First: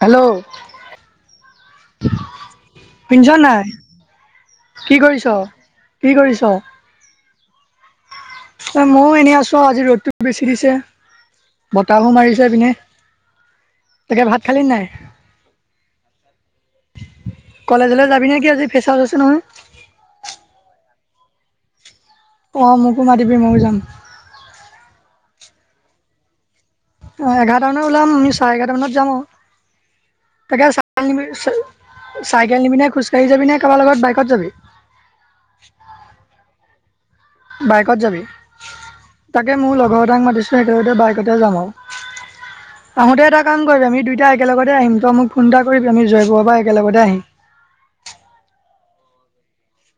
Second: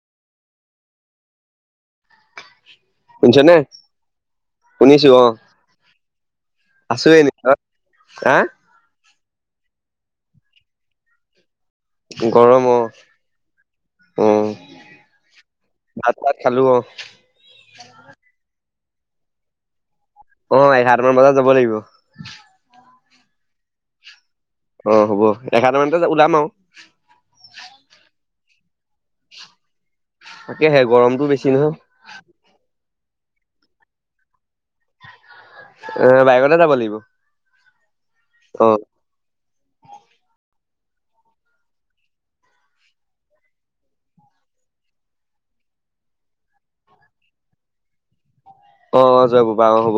Hello শুনিছ শুনিছনে? নাই [unintelligible] কি শুনিছো অ', কৰিছ কি কৰিছ আছো এনে হা ময়ো এনেই আছো আজি ৰ'দটো বেছি দিছে বতাহো মাৰিছে এই গৰম পিনে অ', তাকে ভাত, অ', খালি নাই। ভাত চাত খালো অ', কলেজলৈ যাবি নেকি আজি ফেচাছ আছে নহয়। অ এগাটামান মান বজাত যাব লাগিব অ মোকো মাটিবি ময়ো যাম [unintelligible] অ হ'ব এঘাৰ মানি ওলাম আৰু অ এঘাৰটা মানত ওলাম আমি চাৰে এঘাৰটা মানত যাম তাকে তাকেহে গৰমটো বেছি নহয় চাই চাইকেল নিবিনে খুচ গাড়ীত যাবি নে কাৰোবাৰ লগত বাইকত যাবি অ বাইগতে যাব লাগিব [unintelligible] বাইকত যাবি। অ', তাকে মোৰ লগৰ এটাক মাতিছোঁ সেইকাৰনততো বাইকতে যাম আৰু আহোতে এটা কাম কৰিবি আমি দুইটা একেলগতে আহিম তই মোক ফোন এটা কৰিবি আমি জয়পুৰাব একেলগতে আহিম। [unintelligible] অ অ যাব বা অ হ'ব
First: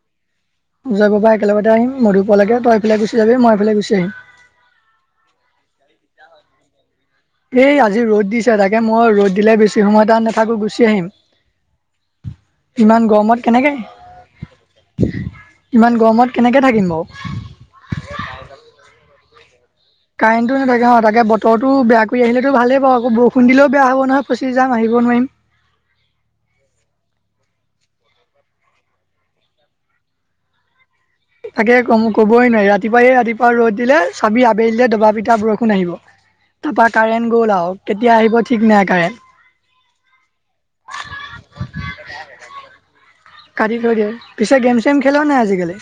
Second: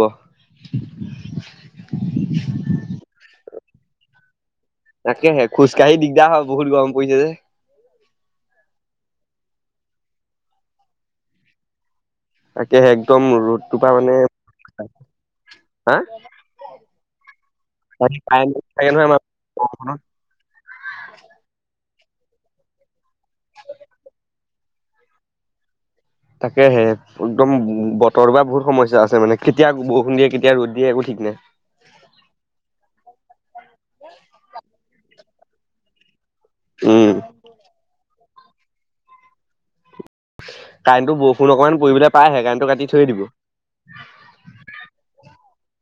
উজৰ পৰা একেলগতে আহিম মধু পুৱালকে তই এইফালে গুচি যাবি মই এইফালে গুচি আহিম। তাকেহে খোজকাঢ়ি দিগদাৰ হয় বহুত গৰম পৰিছে যে এই আজি ৰ'দ দিছে তাকে মই ৰ'দ দিলে বেছি সময় তাত নাথাকো গুচি আহিম তাকেহে ইমান একদম গৰমত কেনেকে ৰ'দটো পৰা মানে ইমান গৰমত কেনেকে থাকিম বাউ [inaudible] প থে [unintelligible] কাৰেণ্টো নেথাকে- অ তাকে বতৰো বেয়া কৰি আহিলেতো ভালেই পা আকৌ বৰষুণ দিলও বে হব নহয় ফঁচি যাম আহিব নোৱাৰিম [inaudible] তাকে হে একদম বতৰ টোপা বহু সমস্যা আছে মানে কেতিয়া বৰষুণ দিয়ে কেতিয়া ৰ'দ দিয়ে ঠিক নাই তাকে ক কবই নোৱাৰি ৰাতিপুৱাইে ৰাতিপুৱা ৰ'দ দিলে চাবি আবেল দে দবা পি তেতিয়া বৰষুণ আহিব তাৰপা উম কাৰেণ্ট গ'ল আউ কেতিয়া আহিব ঠিক নাই কাৰেণ্ট কাৰেণ্টটো বৰষুণ অকণমান কৰিবলৈ পাইহে কাৰেণ্টটো কাটি থৈয়ে দিব। কাটি থৈ দিয়ে পিছে গেম চেম খেল নাই আজি কালি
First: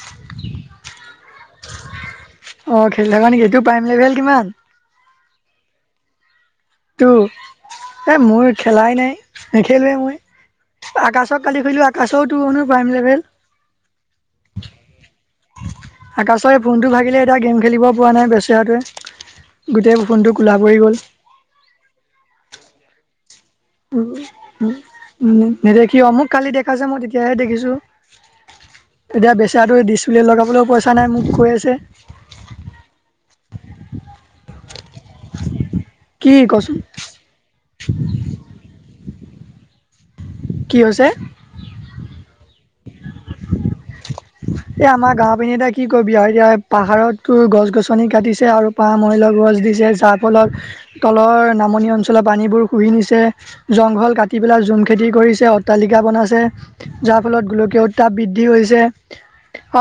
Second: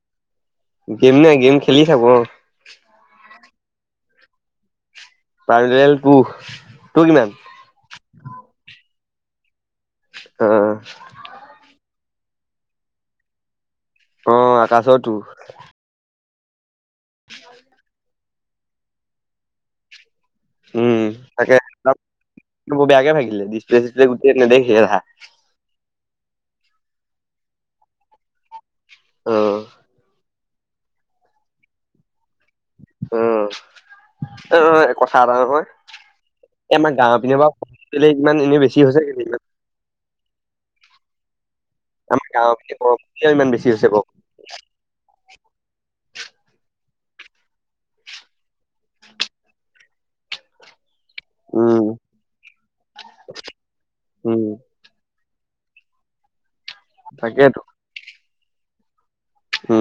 গেম নাই গেম খেলি থাক অ- অ' খেলি থাক নেকি তোৰ প্ৰাইম লেভেল কিমান পাৰেল কুহ ত এ মোৰ খেলাই নাই নেখেলোৱে মই অ আকাশত কালি খলোঁ আকাশওতো মানো প্ৰাইম লেভেল- অ আকাশতো আকাশই ফোনটো ভাগিলে এতিয়া গেম খেলিব পৰা নাই বেচেৰাটোৱে গোটেই ফোনটো খোলা কৰি উম গ'ল তাকে বেয়াকে ভাাগিলে দি [unintelligible] উ উ উ নিদখি অমুক কালি দেখা মই তেতিয়াহে দেখিছো অ এতিয়া বেচয়াটো্ লগ [unintelligible] কোলৈ পইচা নাই মোক কৈ আছে। উম অ এ কথা এটা নহয় কি এ কচোন আমাৰ গাঁৱৰ পিনেপা ইমান এনেই বেছি হৈছে নেকি? কি হৈছে? আমাৰ গাঁৱৰয়া ইমান বেছি হৈছে বও [unintelligible] এ আমাৰ গাঁও পিধি এতিয়া কি কবি আৰু এতিয়া পাহাৰতো গছ গছনি কাটিছে আৰু পাৰ মহ লগ [unintelligible] দিছে যাৰ ফলত তলৰ উম নামনি অঞ্চলত পানীবোৰ শুহি নিছে জংঘল উম কাটি পেলাই জুম খেতি কৰিছে যে অট্টালিকা বনাইছে যাৰ ফলত তাকেতো গোলকীয় উত্তাপ বৃদ্ধি হৈছে।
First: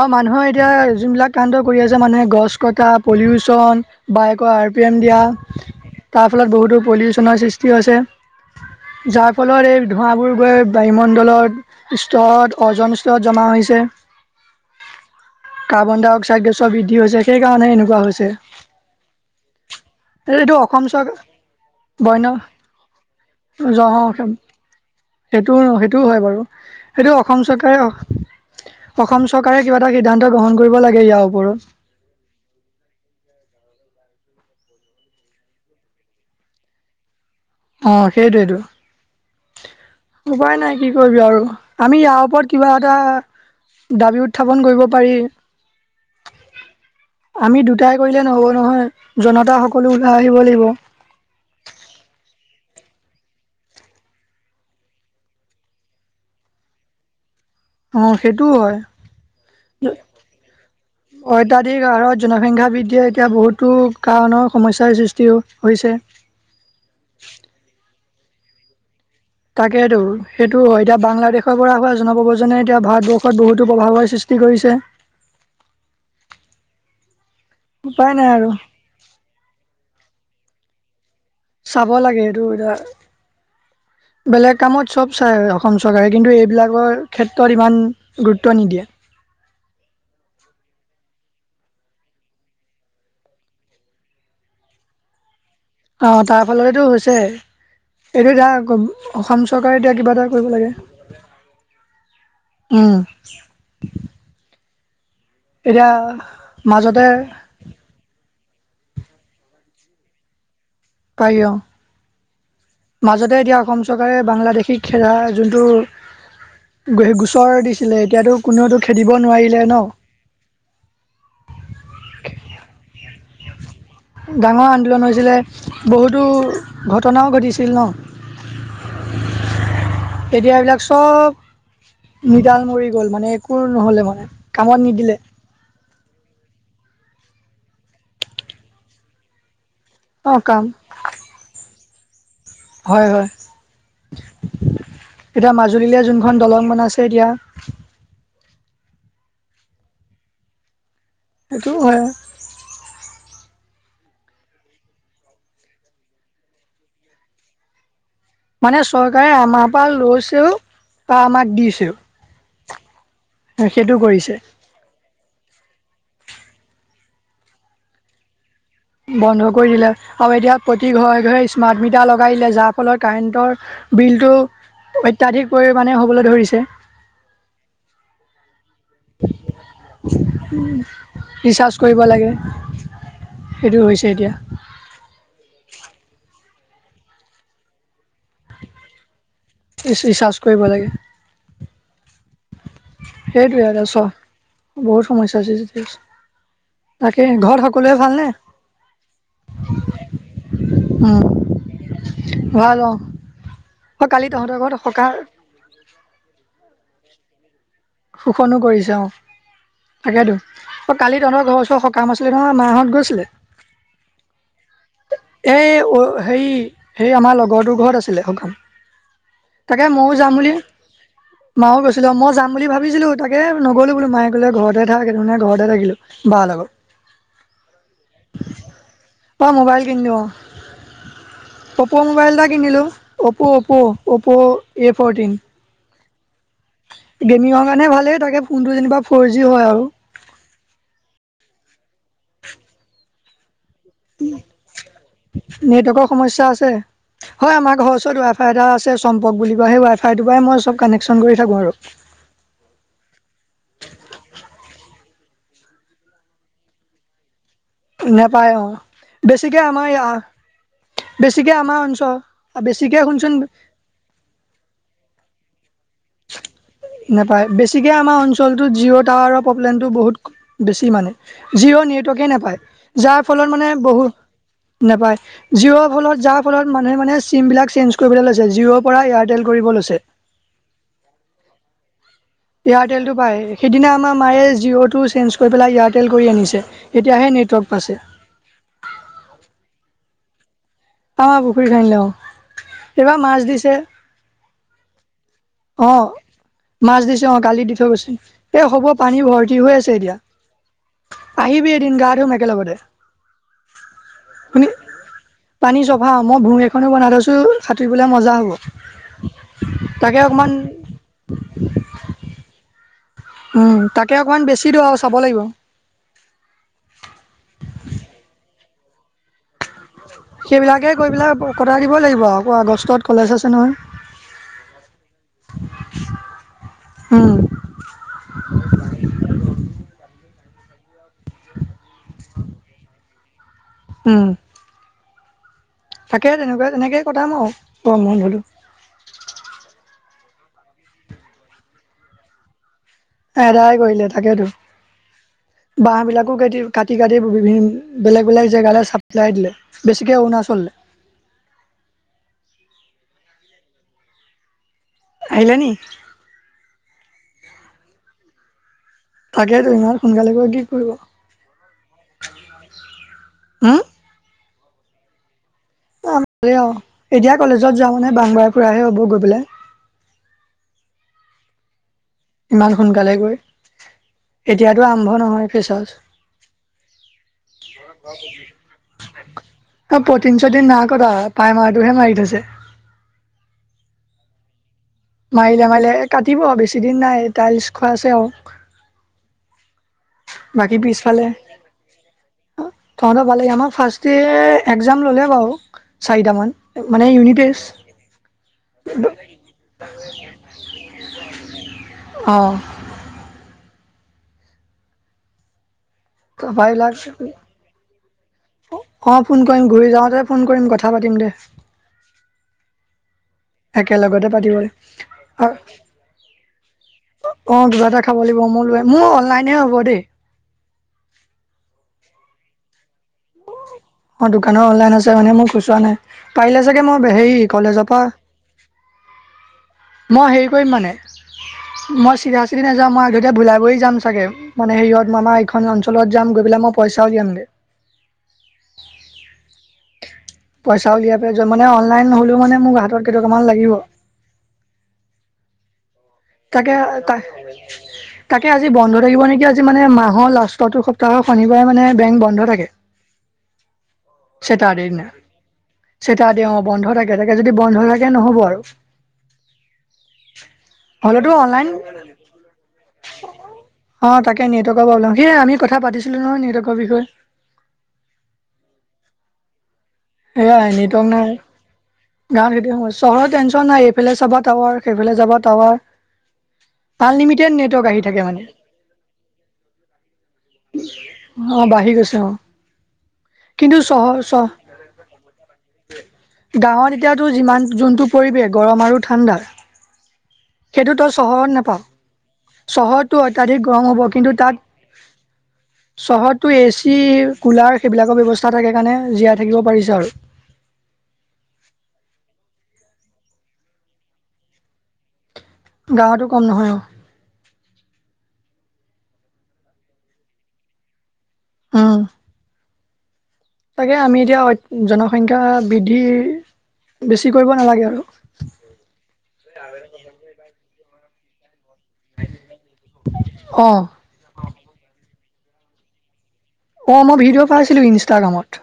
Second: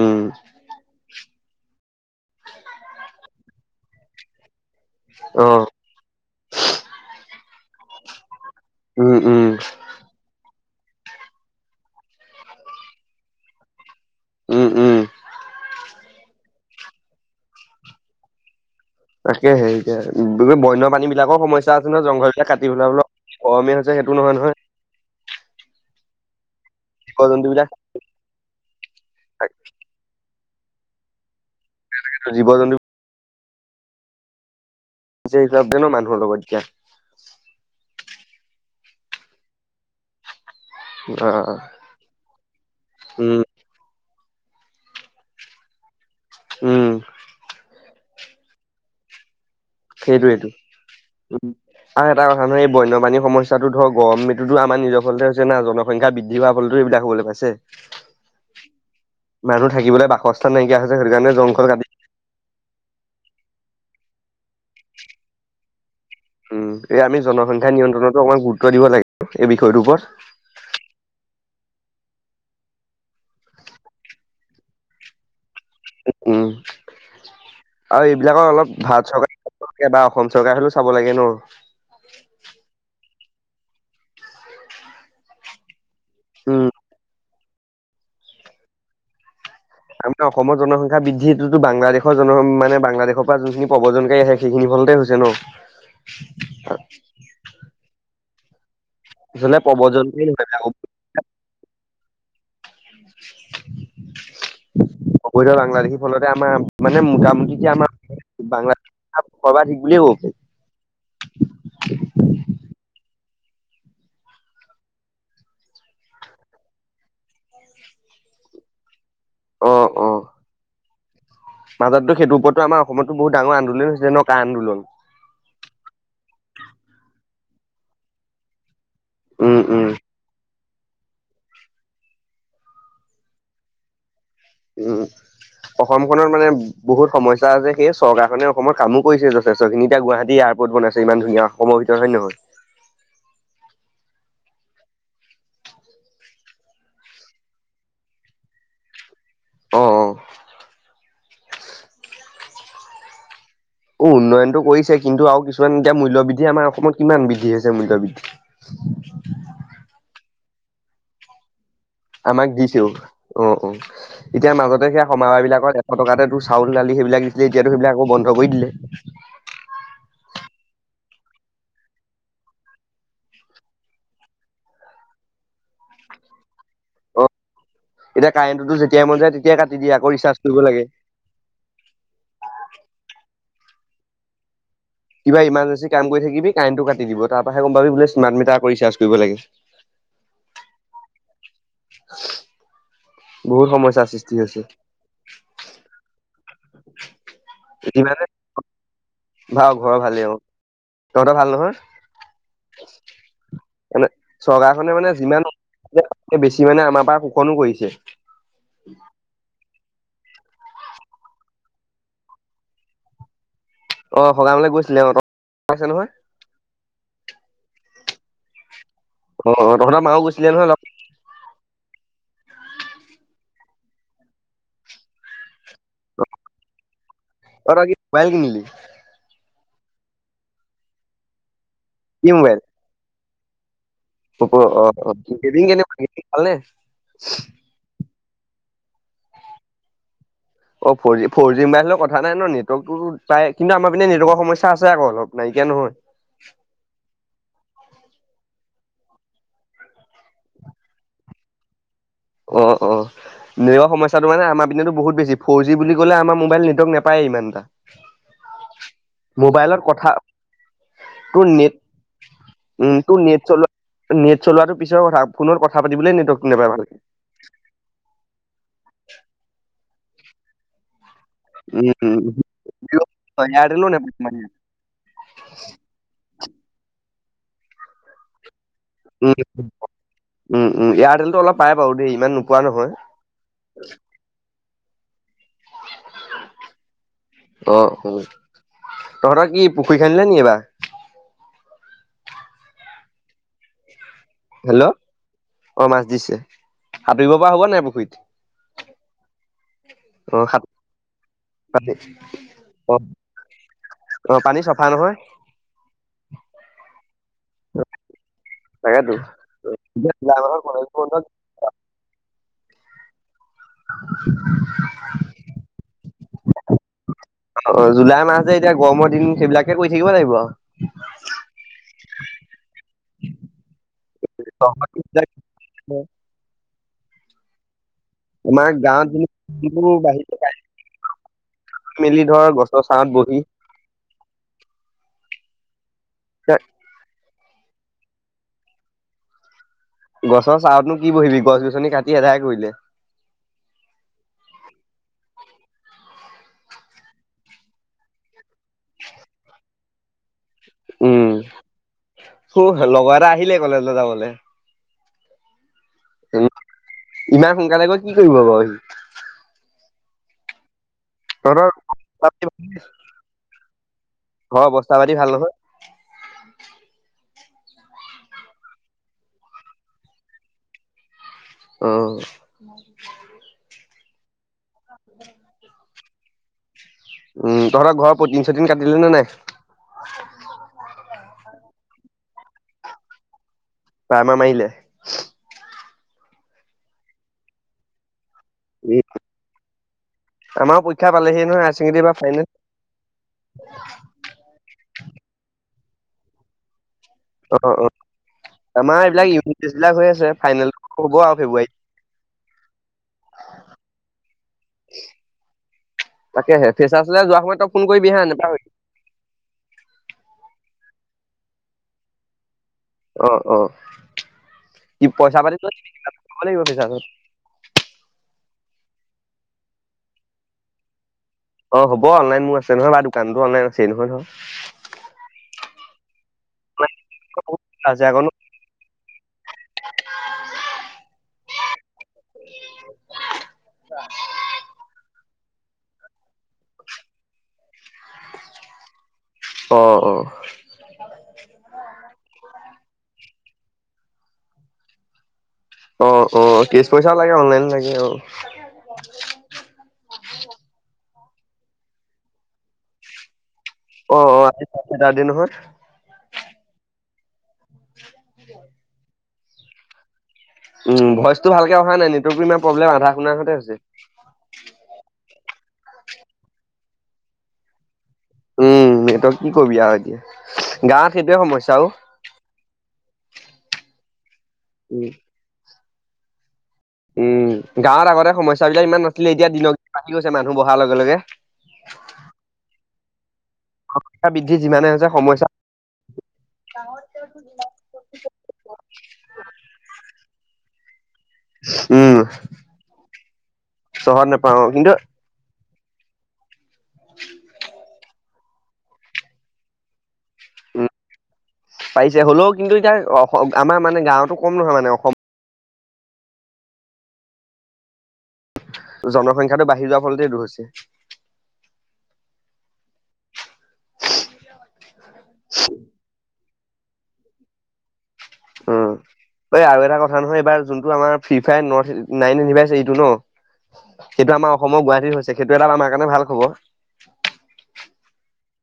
অঁ মানুহৰ এতিয়া যোনবিলাক কাণ্ড কৰি আছে মানুহে গছ কটা পলিউচন বায়েকৰ আৰ পি এম অ দিয়া তাৰ ফলত বহুতো পলিউচনৰ সৃষ্টি হৈছে। উম যাৰ উম ফলত এই ধোঁৱাবোৰ গৈ- বায়ুমণ্ডলত স্তৰত অৰ্জন স্তৰত জমা হৈছে। উম উম কাৰ্বন ডাই অক্সাইড গেছৰ‌ বৃদ্ধি হৈছে সেইকাৰণে এনেকুৱা হৈছে। তাকে হেৰিকে এইটো অসম বন্য পানী চৰকাৰ বিলাকৰ সমস্যা আছে ন বন্য জংঘল বিাক কাটি ফলা অলপ কমীয়া হৈছে সেইটো নহয় নহয় সেইটোও ন সেইটোও হয় বাৰু সেইটো জীৱ অসম জন্তু বিলাক চৰকাৰে- অসম চৰকাৰে কিবা এটা সিদ্ধান্ত গ্ৰহণ কৰিব লাগে ইয়াৰ ওপৰত জীৱ জন্তু নিজেই হিচাপ দে ন মানুহৰ লগত এতিয়া অ সেইটোয়েইটো উপায় নাই। কি কৰিবি অ আৰু আমি ইয়াৰ ওপৰত কিবা এটা উম ডাবি উত্থাপন কৰিব পাৰি উম আমি দুটা তাই কৰিলে নহব নহয় জনতা- সকলো ওলাই আহিব সেইটোয়েই টো লাগিব আৰু এটা কথা নহয় এই- বন্যপাণীৰ সমস্যাতো ধৰ গৰমটোতো আমাৰ নিজৰ ফলতে হৈছে না জনসংখ্যা বৃদ্ধি হোৱাৰ ফলতো এবিলাক হ'বলৈ পাইছে। অ সেইটোও হয়। মানুহ থাকিবলৈ বাসস্থান নাইকিয়া হৈছে সেইটো কাৰণে জংঘল অত্যাধিক কাটি হাৰত জনসংখ্যা বৃদ্ধিয়ে এতিয়া বহুত বহুতো কাৰণৰ সমস্যাৰ সৃষ্টিও হৈছে। উম এই আমি জনসংখ্যা নিয়ন্ত্ৰণতো অকমান গুৰুত্ব দিব লাগে। এই বিষয়টোৰ তাকেটো ওপৰত সেইটো হয়। এতিয়া বাংলাদেশ পৰা হোৱা জনপ্ৰজনে এতিয়া ভাৰতবৰ্ষত বহুতো প্ৰভাৱৰ সৃষ্টি কৰিছে। উম' আৰু উপায় নাই এইবিলাকৰ অলপ ভাৰত চৰকাৰে চাব লাগে বা অসম চৰকাৰে হলেও চাব লাগে ন। চাব লাগে এইটো এতিয়া বেলেগ কামত চব চাই অসম চৰকাৰে কিন্তু উম এইবিলাকৰ ক্ষেত্ৰত ইমান গুৰুত্ব নিদিয়ে। আমি অসমৰ জনসংখ্যা বৃদ্ধিটোতো বাংলাদেশৰ জন মানে বাংলাদেশৰ পৰা যিখিনি প্ৰব্ৰজনকাৰী আহে সেইখিনি আচলতে হৈছে ন। অ তাৰ ফালেটো হৈছে। এইটো ধৰা- অসম আচলতে চৰকাৰে এতিয়া কিবা প্ৰব্ৰজনকাৰী এটা কৰিব নহয় লাগে। উমহ অবৈধ বাংলাদেশীৰ ফলতে আমাৰ মানে মাজতে মোটামুটি যে আমাৰ বাংলাদেশৰ সৰ্বাধিক বুলিয়ে কব পাৰি। পাৰি অঁ মাজত- তাকে এতিয়া অসম চৰকাৰে বাংলাদেশী খেদা যোনটো সেই গোচৰ দিছিলে এতিয়াতো কোনেওতো- খেদিব নোৱাৰিলে অ ন অ মাজতো সেইটোৰ ওপৰতো আমাৰ অসমতো বহুত ডাঙৰ আন্দোলন হৈছিলে ন কা ডাঙৰ আন্দোলন হৈছিলে। বহুতো ঘটনাওঁ ঘটিছিল ন। উম উম। এতিয়া এইবিলাক চব মিডাল মৰি গ'ল মানে একো নহ'লে মানে। কামত উম নিদিলে অসমখনত মানে বহুত সমস্যা স্যা আছে সেই চৰকাৰখনে অসমত কামো কৰিছে যথেষ্টখিনি এতি গুৱাহাটী অঁ কাম এয়াৰপৰ্ট বনাইছে ইমান ধুনীয়া অসমৰ ভিত ৰত হয় নে নহয়? হয় হয়। এতিয়া মাজুলীলৈ যোনখন দলং বনাইছে এতিয়া অঁ অ সেইটো হয়। অ উন্নয়নতটো কৰিছে কিন্তু আৰু কিছুমান এতিয়া মূল্যবৃদ্ধি আমাৰ অসমত কিমান বৃদ্ধি হৈছে মূল্যবৃদ্ধি মানে চৰকাৰে আমাৰ পৰা লৈছেওঁ বা আমাক দিছেও। আমাক দিছেও অঁ অঁ সেইটো কৰিছে এতিয়া মাজতে সেই সমাৰাহ বিলাকত- এশ টকাতে তোৰ চাউল দালি সেইবিলাক দিছিলে, এতিয়াতো সেইবিলাক আকৌ বন্ধ কৰি দিলে। বন্ধ কৰি দিলে আৰু এতিয়া প্ৰতি ঘৰে ঘৰে স্মাৰ্ট মিটাৰ লগাই দিলে যাৰ ফলত কাৰেণ্টৰ বিলটো অত্যাধিক পৰিমাণে হ'বলৈ ধৰিছে, অ, এতিয়া কাৰেণ্টতো যেতিয়াই মন যায় তেতিয়াই কাটি দিয়ে আকৌ ৰিচাৰ্জ কৰিব লাগে। ৰিচাৰ্জ কৰিব লাগে। সেইটো হৈছে এতিয়া। কিবা ইমাৰ্জেন্সি কাম কৰি থাকিবি কাৰেণ্টটো কাটি দিব তাৰ পৰা হে গম পাবি বোলে স্মাৰ্ট মিটাৰ কৰি ৰিচাৰ্জ কৰিব লাগে। ৰিচাৰ্জ কৰিব লাগে। [unintelligible] সেইটোৱে [inaudible] বহুত ইয়াৰে সমস্যাৰ সৃষ্টি হৈছে ছ বহুত সমস্যা সৃষ্টি হৈছে [inaudible] ঘৰত সকলোৱে যিমানে ভালনে? ভাল ঘৰৰ ভালেই অ, উম তহঁত ভাল নহয়? ভাল অ অ মানে, কালি তহঁতৰ ঘৰত চৰকাৰখনে সকাহ মানে যিমান বেছি মানে আমাৰ পৰা শুকনো কৰিছে। শোষণো কৰিছে অঁ। তাকেইতো অ কালি তহঁতৰ ঘৰ ওচৰ সকাম আছিলে নহয় মাহঁত গৈছিলে অ সকামলে গৈছিলে অ এই পাইছে অ নহয় সেৰি সেই আমাৰ লগৰটোৰ ঘৰত আছিলে সকাম। অ অ তাকে তহঁতৰ ময়ো মাও যাম গৈছিলে বুলি, নহয় লগ মাও গৈছিলো মই যাম যাম বুলি ভাবিছিলো তাকে নগ'লো বোলো মায়ে ক'লে ঘৰতে থাক সেই কাৰণেই ঘৰতে থাকিলো বা লগত। অ তই কি মোবাইল কিনিলি মই মোবাইল কিনিলো অ, অ'প' মোবাইল এটা কিনিলোঁ, অ'প' অ'প'। অ'প' অ এ অ ফ'ৰ্টিন গেমিং কেনেকুৱা গেমিং ভালনে? গেমিং কাৰণে ভালে থাকে ফোনটো যেনিবা ফ'ৰ জি হয় আৰু অ ফৰ জি মোবাইলৰ কথা নাই নহয় নেটৱৰ্কটো পাই। নহয়। নেটৱৰ্কৰ সমস্যা আছে, হয় আমাৰ ঘৰ ওচৰত ত ৱাই ফাই এটা আছে চম্পক বুলি কোৱা সেই ৱাই ফাইটোৰ পৰাই মই চব কানেকশ্যন কৰি থাকোঁ আৰু। অ অ। নেটৱৰ্কৰ সম্যাটো মানে আমাৰ পিনে বহুত বেছি ফৰ জি বুলি কলে আমাৰ মোবাইল নেটৱৰ্ক নাপায়েই ইমানটা। নাপায় অঁ বেছিকে আমাৰ কথা ইয়াৰ- তোৰ নেট, উম বেছিকে তোৰ শুনচোন নেট চলোৱা নেট চলোৱাটো পিছৰ কথা ফোনত কথা পাতিবলে নেটৱৰ্ক নাপাই ভালকে। নাপায় বেছিকৈ আমাৰ অঞ্চলটোত জিঅ' টাৱাৰৰ প্ৰব্লেমটো বহুত বেছি মানে। জিঅ' উম, নেটৱৰ্কে নাপায় যাৰ উম। ফলত মানে এয়াৰটেলো নাপায় মানে। বহুত- নাপায় জিৱৰ ফলত যা ফলত মানুহে মানে চিম বিলাক চেঞ্জ কৰিবলৈ লৈছে জিঅ'ৰ পৰা উম, এয়াৰটেল কৰিব লৈছে উম, উম ইয়াৰ্টেলটো অলপ পায় বাৰু দেই ইমান নোপোৱা নহয়। এয়াৰটেলটো পায় সেইদিনা মাইয়ে জিঅ'টো চেন্স গৈ পেলাই এয়াৰটেল কৰি আনিছে, এতিয়াহে নেটৱৰ্ক অ', পাইছে। খেললে নি এইবাৰ? আমাৰ পুখুৰী খাই অ, এইবাৰ মাছ দিছে হেল্ল' অঁ অ মাছ দিছে। মাছ দিছে সাঁতুৰিব অ পৰা কালি হ'ব দি নাই থৈ গৈছে, পুখুৰীত? এ হ'ব পানী ভৰ্তি হৈ আছে এতিয়া। অ' সাত আহিবি পানী এদিন গা ধুম একেলগতে? অ', অ' পানী শুনি, চফা নহয় পানী চফা মই ভূই এখনো বনাই থৈছো সাতুৰিবলৈ মজা হ'ব। তাকেটো, তাকে এতিয়া অকমান আমাৰ কলেজ বন্ধত উম' তাকে অকণমান বেছি দওঁ আৰু চাব লাগিব। অ জুলাই মাহ যে এতিয়া গৰমৰ দিন সেইবিলাকে হৈ সেইবিলাকে গৈ পেলাই, কটাই দিব লাগিব আকৌ আগষ্টত কলেজ আছে নহয়। [inaudible] উম'। আমাৰ গাঁৱত জুন যিখিনি বাহি মেলি ধৰ গছৰ ছাঁত বহি উম'। থাকে তেনেকুৱা তেনেকেই কটাম আও গৰম বন্ধটো। গছৰ চাহতনো কি বহিবি গছ-গছনি কাটি এদাই কৰি দিলে। এদাই কৰিলে তাকেতো, বাহ বিলাক ক কাটি কাটি কাটি বিভিন বেলেগ বেলেগ জেগালৈ চাপ্লাই দিলে বেছিকে অৰুণাচললে। উম মু লগৰ এটা আহিলে কলেজলৈ যাবলে। আহিলা নি উম, ইমান সোনকালে গৈ কি কৰিব বাৰু সি? তাকেতো ইমান সোনকালে গৈ কি কৰিব? তহতৰ ঘৰ হম বস্তা পাতি ভাল নহয়। অ ভাল অ এতিয়া কলেজত যাওঁ মানে বাহ বাৰ ফুৰাহে হ'ব গৈ পেলাই। অ ইমান সোনকালে গৈ। এতিয়াতো আৰম্ভ নহয় ফ্ৰেচাৰ্চ। উম [unintelligible] তহঁতৰ ঘৰৰ পটিন চটিন কাটিলে নে নাই প্ৰায়মাৰটোহে মাৰি থৈছে। প্ৰাইমাৰ মাৰিলে? মাৰিলে মাৰিলে কাটিব আৰু বেছিদিন নাই টাইলছ খোৱা আছে আৰু। বাকী আমাৰো পৰীক্ষা পিছফালে পালেহে নহয় হায়াৰ ছেকেণ্ডেৰী বা ফাইনেল। তহঁতৰ ভালে আমাৰ ফাৰ্ষ্ট ডে একজাম ললে বাৰু চাৰিটামান মানে ইউনি অ অ আমাৰ এইবিলাক ইউনিট টেষ্ট টেষ্ট। বিলাক হৈ আছে ফাইনেল হ'ব আৰু ফেব্ৰুৱাৰীত? অঁ। তাকে তাৰপা হে এইবিলাক ফ্ৰেচাৰ্চ চলা যোৱা সময়ত ফোন কৰিবি হা নেপাহৰিবি অ' ফোন কৰিম ঘূৰি যাওঁতে ফোন কৰিম কথা পাতিম দে। অ', অ', একেলগতে পাতিব। কি পইচা আ অ পাতি লৈ আহিবি ল'ব লাগিব ফেচাৰ্চত কিবা এটা খাব লাগিব মোৰ ল মোৰ অনলাইনে হ'ব দেই। অ হ'ব অনলাইন মোৰ আছে নহয় ব দোকানতো অনলাইন আছেই নহয় ধৰ অহ, দোকানৰ অনলাইন আছে মানে মোক খুচুৰা নাই, পাৰিলে চাগে অনলাইনত মই হেৰি বহুত সুবিধা কলেজৰ আছে আকৌ ন পৰা মই হেৰি কৰিম মানে মই চিধা চিধি নাযাওঁ মই আগতীয়া ভোলাই খন অঞ্চলত যাম গৈ পেলাই মই পইচাও দিয়াম গে। অহ অহ। পইচা উলিয়াই পে যোৱা মানে অনলাইন হৈ মানে মোক হাতত কেইটকামান লাগিব। অ', অ', তাকে কেচ পইচাও তা লাগে অনলাইন লাগে অ', তাকে আজি বন্ধ থাকিব নেকি আজি মানে মাহৰ লা ষ্টৰ সপ্তাহ শনিবাৰে মানে বেংক বন্ধ থাকে। অ চেটাৰডে অ দিনা অ [unintelligible] [unintelligible] বন্ধ থাকে তাকে যদি বন্ধ থাকে নহ'ব আৰু। উম, ভইচটো ভালকে অহা নাই [unintelligible] নেটৱৰ্কটো ইমান প্ৰব্লেম আধা শুনা কথা আহোতে হৈছে পাতিছিলো নহয় নিকৰ বিষয়ে উম স তই কি কৰিবি আও এতিয়া সেয়াই নেটৱৰ্ক গাঁৱত নাই। সেইটোৱে সমস্যা আও গাঁৱত হেতু সমস্যা হয় চহৰত টেনশন নাই এইফালে চাবা টাৱাৰ উম, সেইফালে যাবা টাৱাৰ। উম আনলিমিটেড নেটৱৰ্ক আহি গাঁৱত থাকে আগতে মানে সমস্যাবিলাক ইমান নাছিলে এতিয়া দিনক দ বাকি গৈছে মানুহ বহাৰ লগে লগে। অ বাঢ়ি গৈছে অ। কিন্তু চহৰ চহ বৃদ্ধি যিমানে হৈছে সমস্যা গাঁৱত। সেইটো যিমান যোনটো পৰিৱেশ গৰম আৰু ঠাণ্ডা সেইটো তই চহৰত নেপাওঁ। উম, চহৰতটো অত্যাধিক গৰম হ'ব চহৰত কিন্তু, তাত নাপাওঁ কিন্তু চহতটো এ চি কুলাৰ সেইবিলাকৰ ব্যৱস্থা থাকে কাৰণে জীয়াই থাকিব পাৰিছে আৰু। [inaudible] পাইছে হ'লেও কিন্তু এতিয়া আমাৰ মানে গাঁৱতো কম নহয় মানে অসম। গাৱটো কম নহয় অ'। জনসংখ্যাটো বাঢ়ি যোৱাৰ ফলতেই দূৰ হৈছে। উম, তাকে আমি এতিয়া জনসংখ্যা বৃদ্ধি বেছি কৰিব নালাগে আৰু উম, এই আৰু এটা কথা নহয় এইবাৰ যোনটো আমাৰ ফ্ৰী ফায় নট নাইন ইউনিভাৰ্ছ এইটো ন' অ', এইটো আমাৰ অসমৰ গুৱাহাটীত হৈছে, সেইটো এটা আমাৰ কাৰণে ভাল খবৰ। অ মই ভিডিঅ' পাইছিলো ইনষ্টাগ্ৰামত?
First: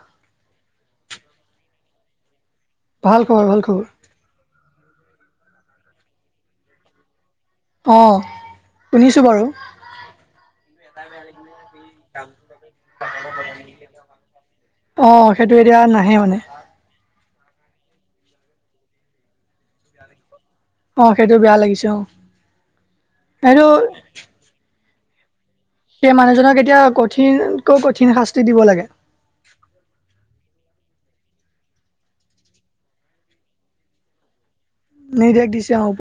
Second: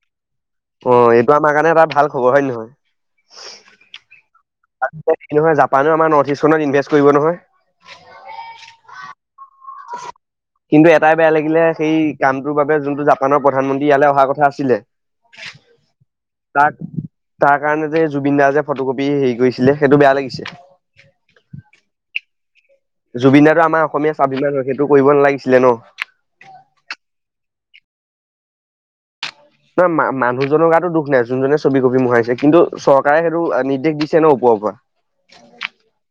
অ এইটো আমাৰ কাৰণে এটা ভাল খবৰ হয় নে নহয়। ভাল খবৰ ভাল খবৰ। কি নহয় জানো আমাৰ নথ ইষ্টণত ইনভেষ্ট কৰিব নহয়। তো বাৰু। কিন্তু এটাই বেয়া লাগিলে সেই কামটোৰ বাবে যোনটো জাপানৰ প্ৰধানমন্ত্ৰী ইয়ালৈ অহাৰ কথা আছিলে অহ, সেইটো এতিয়া নাহে মানে। তাক তাৰ কাৰণে যে জুবিন দা যে ফটো কপি হেৰি কৰিছিলে সেইটো বেয়া লাগিছে। অহ, সেইটো বেয়া লাগিছে অ'। জুবিনদাটো সেইটো আমাৰ অসমীয়া স্বাভিমান হয়, সেইটো কৰিব নালাগিছি- সেই মানুহজনক এতিয়া কঠিনকৈ কঠিন শাস্তি দিব লাগে। নহয়, মানুহজনৰ গাতো দুখ নাই যোনজনে ছবি কপবি মোহাইছে কিন্তু চৰকাৰে সেইটো নিৰ্দেশ দিছে ন ওপৰৰ পৰা। নিৰ্দেশ দিছে অহ ওপ-